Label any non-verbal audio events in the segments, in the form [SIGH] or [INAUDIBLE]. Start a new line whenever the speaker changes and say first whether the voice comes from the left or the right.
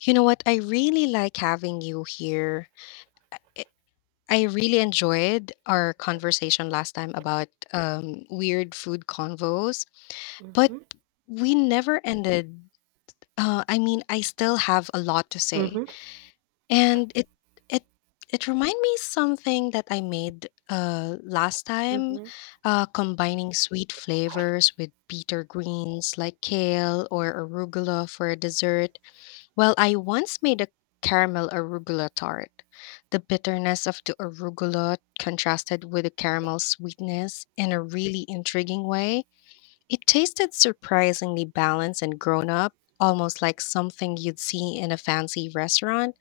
left: You know what? I really like having you here. I I really enjoyed our conversation last time about weird food convos, but
right: Mhm,
left: we never ended. I mean, I still have a lot to say,
right: mhm,
left: and it it reminded me something that I made last time,
right: mhm.
left: combining sweet flavors with bitter greens like kale or arugula for a dessert. Well, I once made a caramel arugula tart. The bitterness of the arugula contrasted with the caramel sweetness in a really intriguing way. It tasted surprisingly balanced and grown up, almost like something you'd see in a fancy restaurant.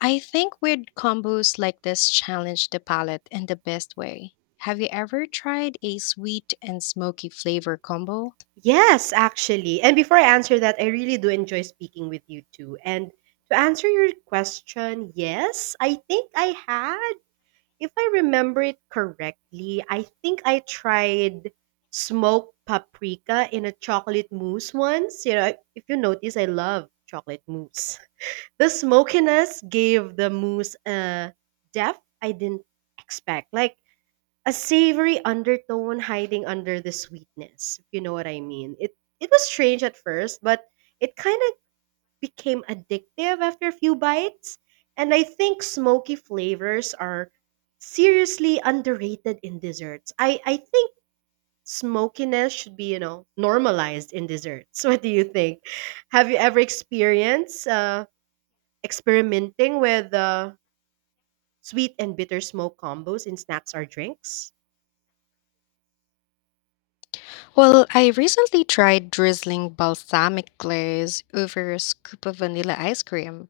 left: I think weird combos like this challenge the palate in the best way. Have you ever tried a sweet and smoky flavor combo?
right: Yes, actually. And before I answer that, I really do enjoy speaking with you too. And to answer your question, yes, I think I had, if I remember it correctly, I think I tried smoked paprika in a chocolate mousse once. You know, if you notice, I love chocolate mousse. [LAUGHS] The smokiness gave the mousse a depth I didn't expect. Like, a savory undertone hiding under the sweetness, if you know what I mean. It was strange at first, but it kind of became addictive after a few bites. And I think smoky flavors are seriously underrated in desserts. I think smokiness should be, you know, normalized in desserts. [LAUGHS] What do you think? Have you ever experienced experimenting with sweet and bitter smoke combos in snacks or drinks?
left: Well, I recently tried drizzling balsamic glaze over a scoop of vanilla ice cream,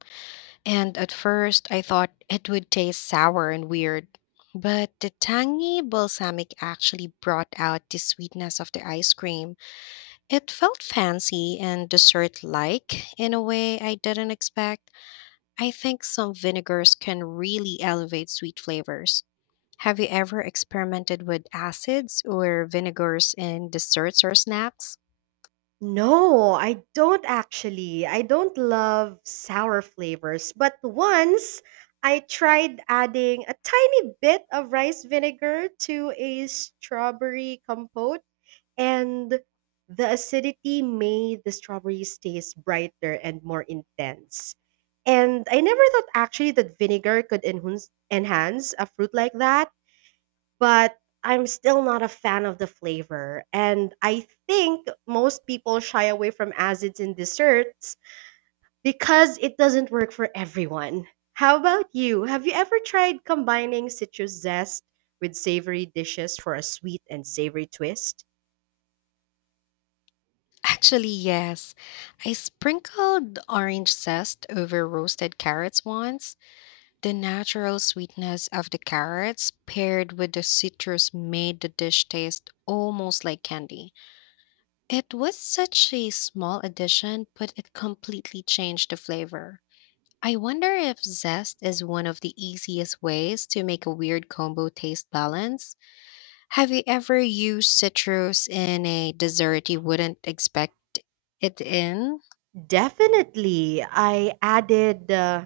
left: and at first I thought it would taste sour and weird. But the tangy balsamic actually brought out the sweetness of the ice cream. It felt fancy and dessert like in a way I didn't expect. I think some vinegars can really elevate sweet flavors. Have you ever experimented with acids or vinegars in desserts or snacks?
right: No, I don't actually. I don't love sour flavors, but once I tried adding a tiny bit of rice vinegar to a strawberry compote, and the acidity made the strawberries taste brighter and more intense. And I never thought actually that vinegar could enhance a fruit like that, but I'm still not a fan of the flavor. And I think most people shy away from acids in desserts because it doesn't work for everyone. How about you? Have you ever tried combining citrus zest with savory dishes for a sweet and savory twist?
left: Actually, yes. I sprinkled orange zest over roasted carrots once. The natural sweetness of the carrots paired with the citrus made the dish taste almost like candy. It was such a small addition, but it completely changed the flavor. I wonder if zest is one of the easiest ways to make a weird combo taste balance. Have you ever used citrus in a dessert you wouldn't expect it in?
right: Definitely. I added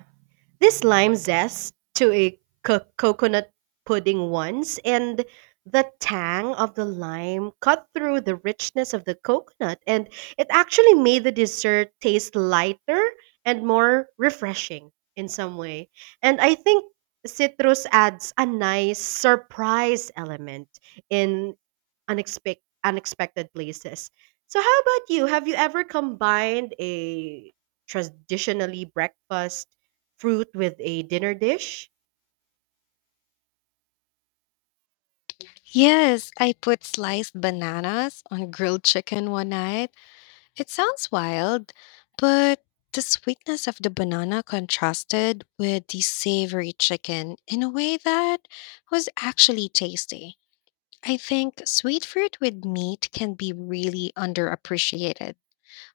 right: this lime zest to a coconut pudding once, and the tang of the lime cut through the richness of the coconut, and it actually made the dessert taste lighter and more refreshing in some way. And I think citrus adds a nice surprise element in unexpected places. So how about you? Have you ever combined a traditionally breakfast fruit with a dinner dish?
left: Yes, I put sliced bananas on grilled chicken one night. It sounds wild, but the sweetness of the banana contrasted with the savory chicken in a way that was actually tasty. I think sweet fruit with meat can be really underappreciated.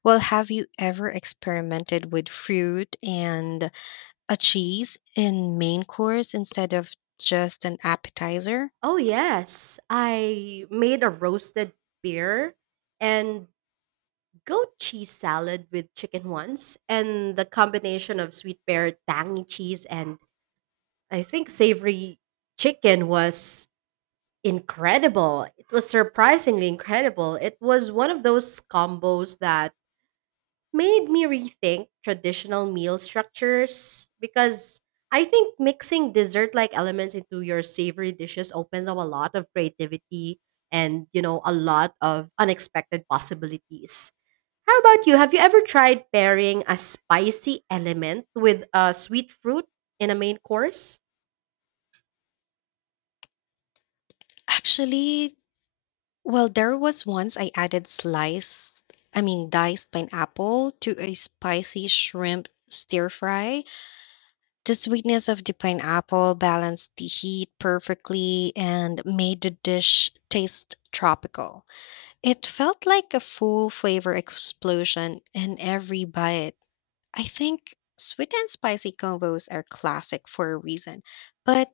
left: Well, have you ever experimented with fruit and a cheese in main course instead of just an appetizer?
right: Oh, yes. I made a roasted pear and goat cheese salad with chicken once, and the combination of sweet pear, tangy cheese, and I think savory chicken was incredible. It was surprisingly incredible. It was one of those combos that made me rethink traditional meal structures because I think mixing dessert like elements into your savory dishes opens up a lot of creativity and, you know, a lot of unexpected possibilities. How about you? Have you ever tried pairing a spicy element with a sweet fruit in a main course?
left: Actually, well, there was once I added diced pineapple to a spicy shrimp stir fry. The sweetness of the pineapple balanced the heat perfectly and made the dish taste tropical. It felt like a full flavor explosion in every bite. I think sweet and spicy combos are classic for a reason, but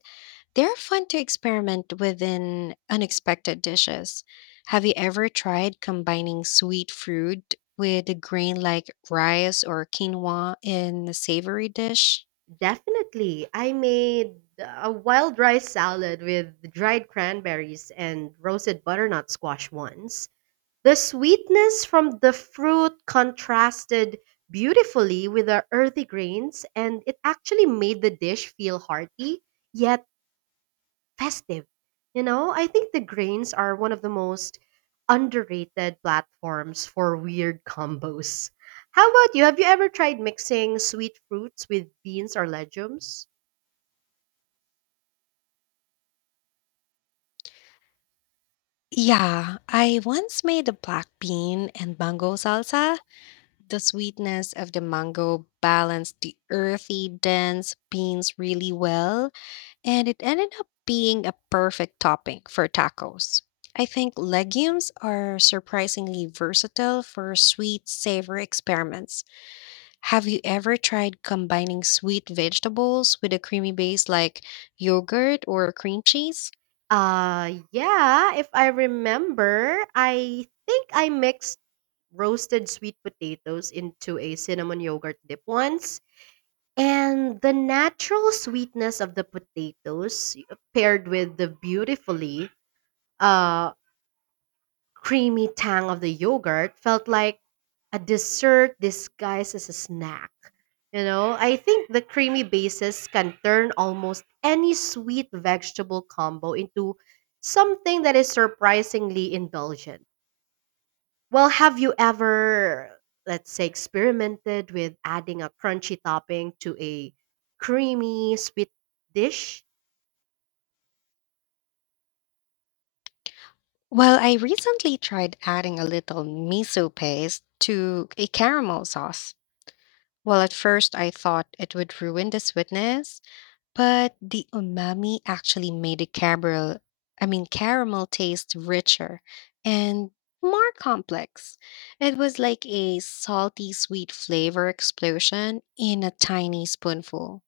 left: they're fun to experiment with in unexpected dishes. Have you ever tried combining sweet fruit with a grain like rice or quinoa in a savory dish?
right: Definitely. I made a wild rice salad with dried cranberries and roasted butternut squash once. The sweetness from the fruit contrasted beautifully with the earthy grains, and it actually made the dish feel hearty yet festive. You know, I think the grains are one of the most underrated platforms for weird combos. How about you? Have you ever tried mixing sweet fruits with beans or legumes?
left: Yeah, I once made a black bean and mango salsa. The sweetness of the mango balanced the earthy, dense beans really well, and it ended up being a perfect topping for tacos. I think legumes are surprisingly versatile for sweet savor experiments. Have you ever tried combining sweet vegetables with a creamy base like yogurt or cream cheese?
right: Yeah, if I remember, I think I mixed roasted sweet potatoes into a cinnamon yogurt dip once. And the natural sweetness of the potatoes paired with the beautifully uh, creamy tang of the yogurt felt like a dessert disguised as a snack. You know, I think the creamy bases can turn almost any sweet vegetable combo into something that is surprisingly indulgent. Well, have you ever, let's say, experimented with adding a crunchy topping to a creamy sweet dish?
left: Well, I recently tried adding a little miso paste to a caramel sauce. Well, at first I thought it would ruin the sweetness, but the umami actually made the caramel, I mean caramel taste richer and more complex. It was like a salty sweet flavor explosion in a tiny spoonful.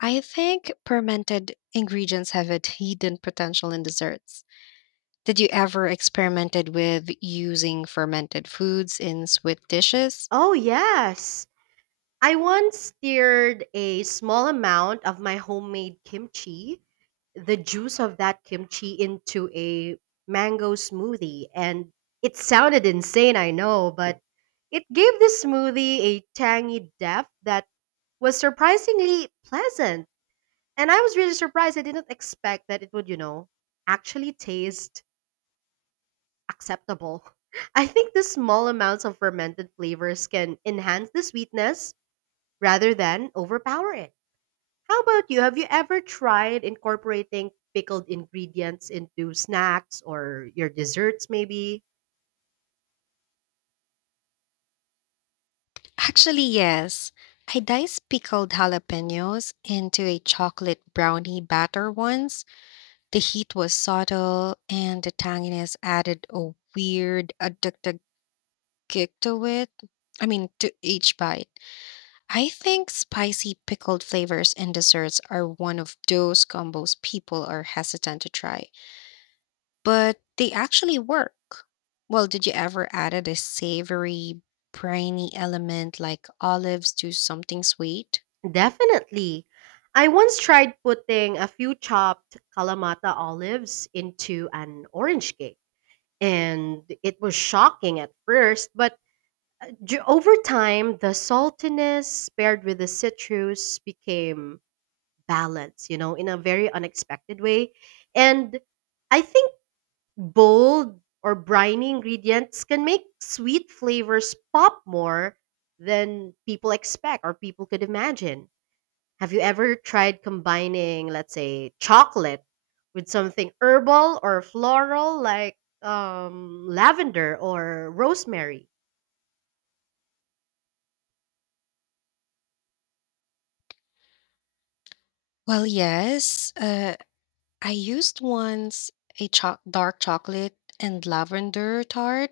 left: I think fermented ingredients have a [LAUGHS] hidden potential in desserts. Did you ever experimented with using fermented foods in sweet dishes?
right: Oh, yes. I once stirred a small amount of my homemade kimchi, the juice of that kimchi, into a mango smoothie. And it sounded insane, I know, but it gave the smoothie a tangy depth that was surprisingly pleasant. And I was really surprised. I didn't expect that it would, you know, actually taste acceptable. [LAUGHS] I think the small amounts of fermented flavors can enhance the sweetness rather than overpower it. How about you? Have you ever tried incorporating pickled ingredients into snacks or your desserts, maybe?
left: Actually, yes. I diced pickled jalapenos into a chocolate brownie batter once. The heat was subtle and the tanginess added a weird addictive kick to to each bite. I think spicy pickled flavors in desserts are one of those combos people are hesitant to try, but they actually work. Well, did you ever add a savory, briny element like olives to something sweet?
right: Definitely. I once tried putting a few chopped Kalamata olives into an orange cake, and it was shocking at first, but over time, the saltiness paired with the citrus became balanced, you know, in a very unexpected way. And I think bold or briny ingredients can make sweet flavors pop more than people expect or people could imagine. Have you ever tried combining, let's say, chocolate with something herbal or floral like lavender or rosemary?
left: Well, yes. I used once a dark chocolate and lavender tart.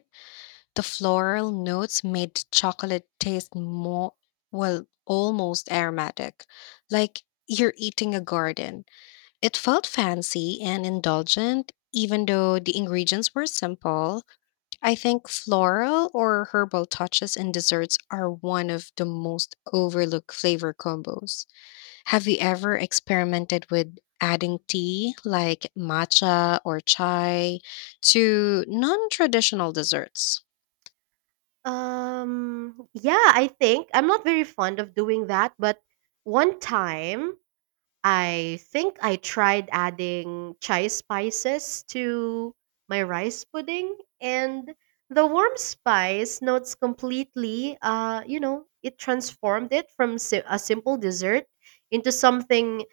left: The floral notes made the chocolate taste more, well, almost aromatic, like you're eating a garden. It felt fancy and indulgent, even though the ingredients were simple. I think floral or herbal touches in desserts are one of the most overlooked flavor combos. Have you ever experimented with adding tea like matcha or chai to non traditional desserts?
right: Yeah, I think I'm not very fond of doing that, but one time I think I tried adding chai spices to my rice pudding, and the warm spice notes completely, you know, it transformed it from a simple dessert into something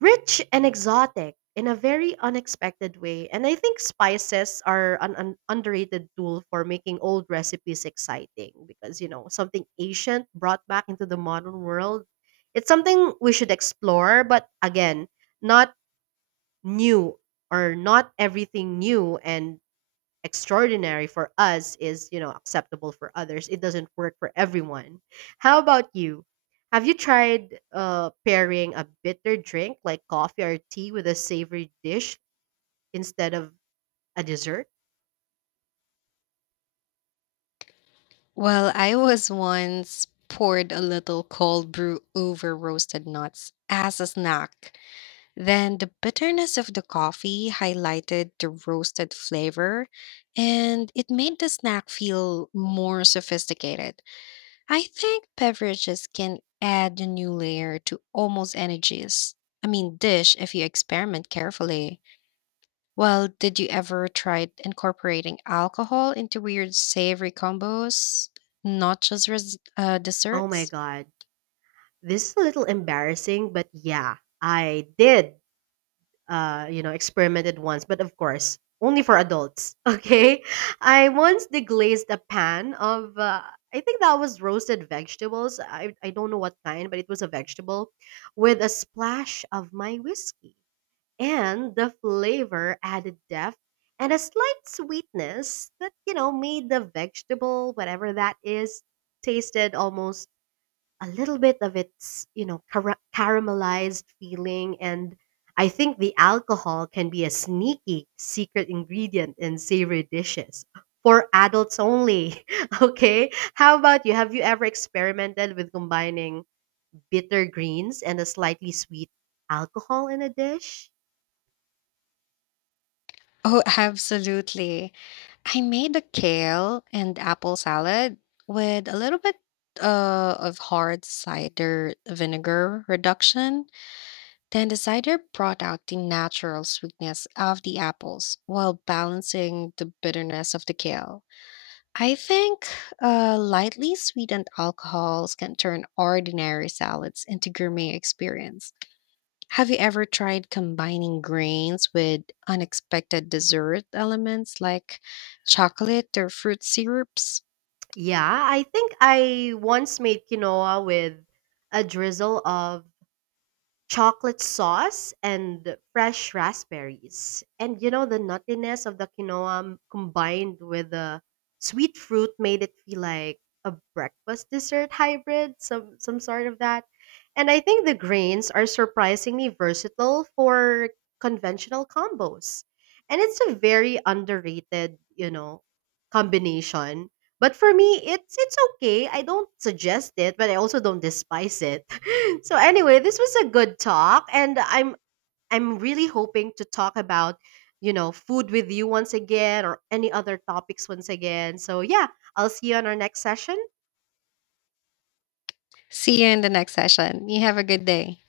right: rich and exotic in a very unexpected way. And I think spices are an underrated tool for making old recipes exciting because, you know, something ancient brought back into the modern world. It's something we should explore, but again, not new, or not everything new and extraordinary for us is, you know, acceptable for others. It doesn't work for everyone. How about you? Have you tried pairing a bitter drink like coffee or tea with a savory dish instead of a dessert?
left: Well, I was once poured a little cold brew over roasted nuts as a snack. Then the bitterness of the coffee highlighted the roasted flavor, and it made the snack feel more sophisticated. I think beverages can add a new layer to almost any dish if you experiment carefully. Well, did you ever try incorporating alcohol into weird savory combos, not just
right: Oh my
left: desserts?
right: God. This is a little embarrassing, but yeah, I did, you know, experimented once, but of course, only for adults. [LAUGHS] Okay. I once deglazed a pan of, I think that was roasted vegetables. I don't know what kind, but it was a vegetable with a splash of my whiskey. And the flavor added depth and a slight sweetness that, you know, made the vegetable, whatever that is, tasted almost a little bit of its, you know, caramelized feeling. And I think the alcohol can be a sneaky secret ingredient in savory dishes, for adults only. [LAUGHS] Okay, how about you? Have you ever experimented with combining bitter greens and a slightly sweet alcohol in a dish?
left: Oh, [LAUGHS] absolutely. I made a kale and apple salad with a little bit of hard cider vinegar reduction. Then the cider brought out the natural sweetness of the apples while balancing the bitterness of the kale. I think lightly sweetened alcohols can turn ordinary salads into gourmet experience. Have you ever tried combining grains with unexpected dessert elements like chocolate or fruit syrups?
right: Yeah, I think I once made quinoa with a drizzle of chocolate sauce and fresh raspberries. And you know, the nuttiness of the quinoa combined with the sweet fruit made it feel like a breakfast dessert hybrid, some sort of that. And I think the grains are surprisingly versatile for conventional combos. And it's a very underrated, you know, combination. But for me, it's okay. I don't suggest it, but I also don't despise it. So anyway, this was a good talk, and I'm really hoping to talk about, you know, food with you once again, or any other topics once again. So yeah, I'll see you on our next session.
left: See you in the next session. You have a good day.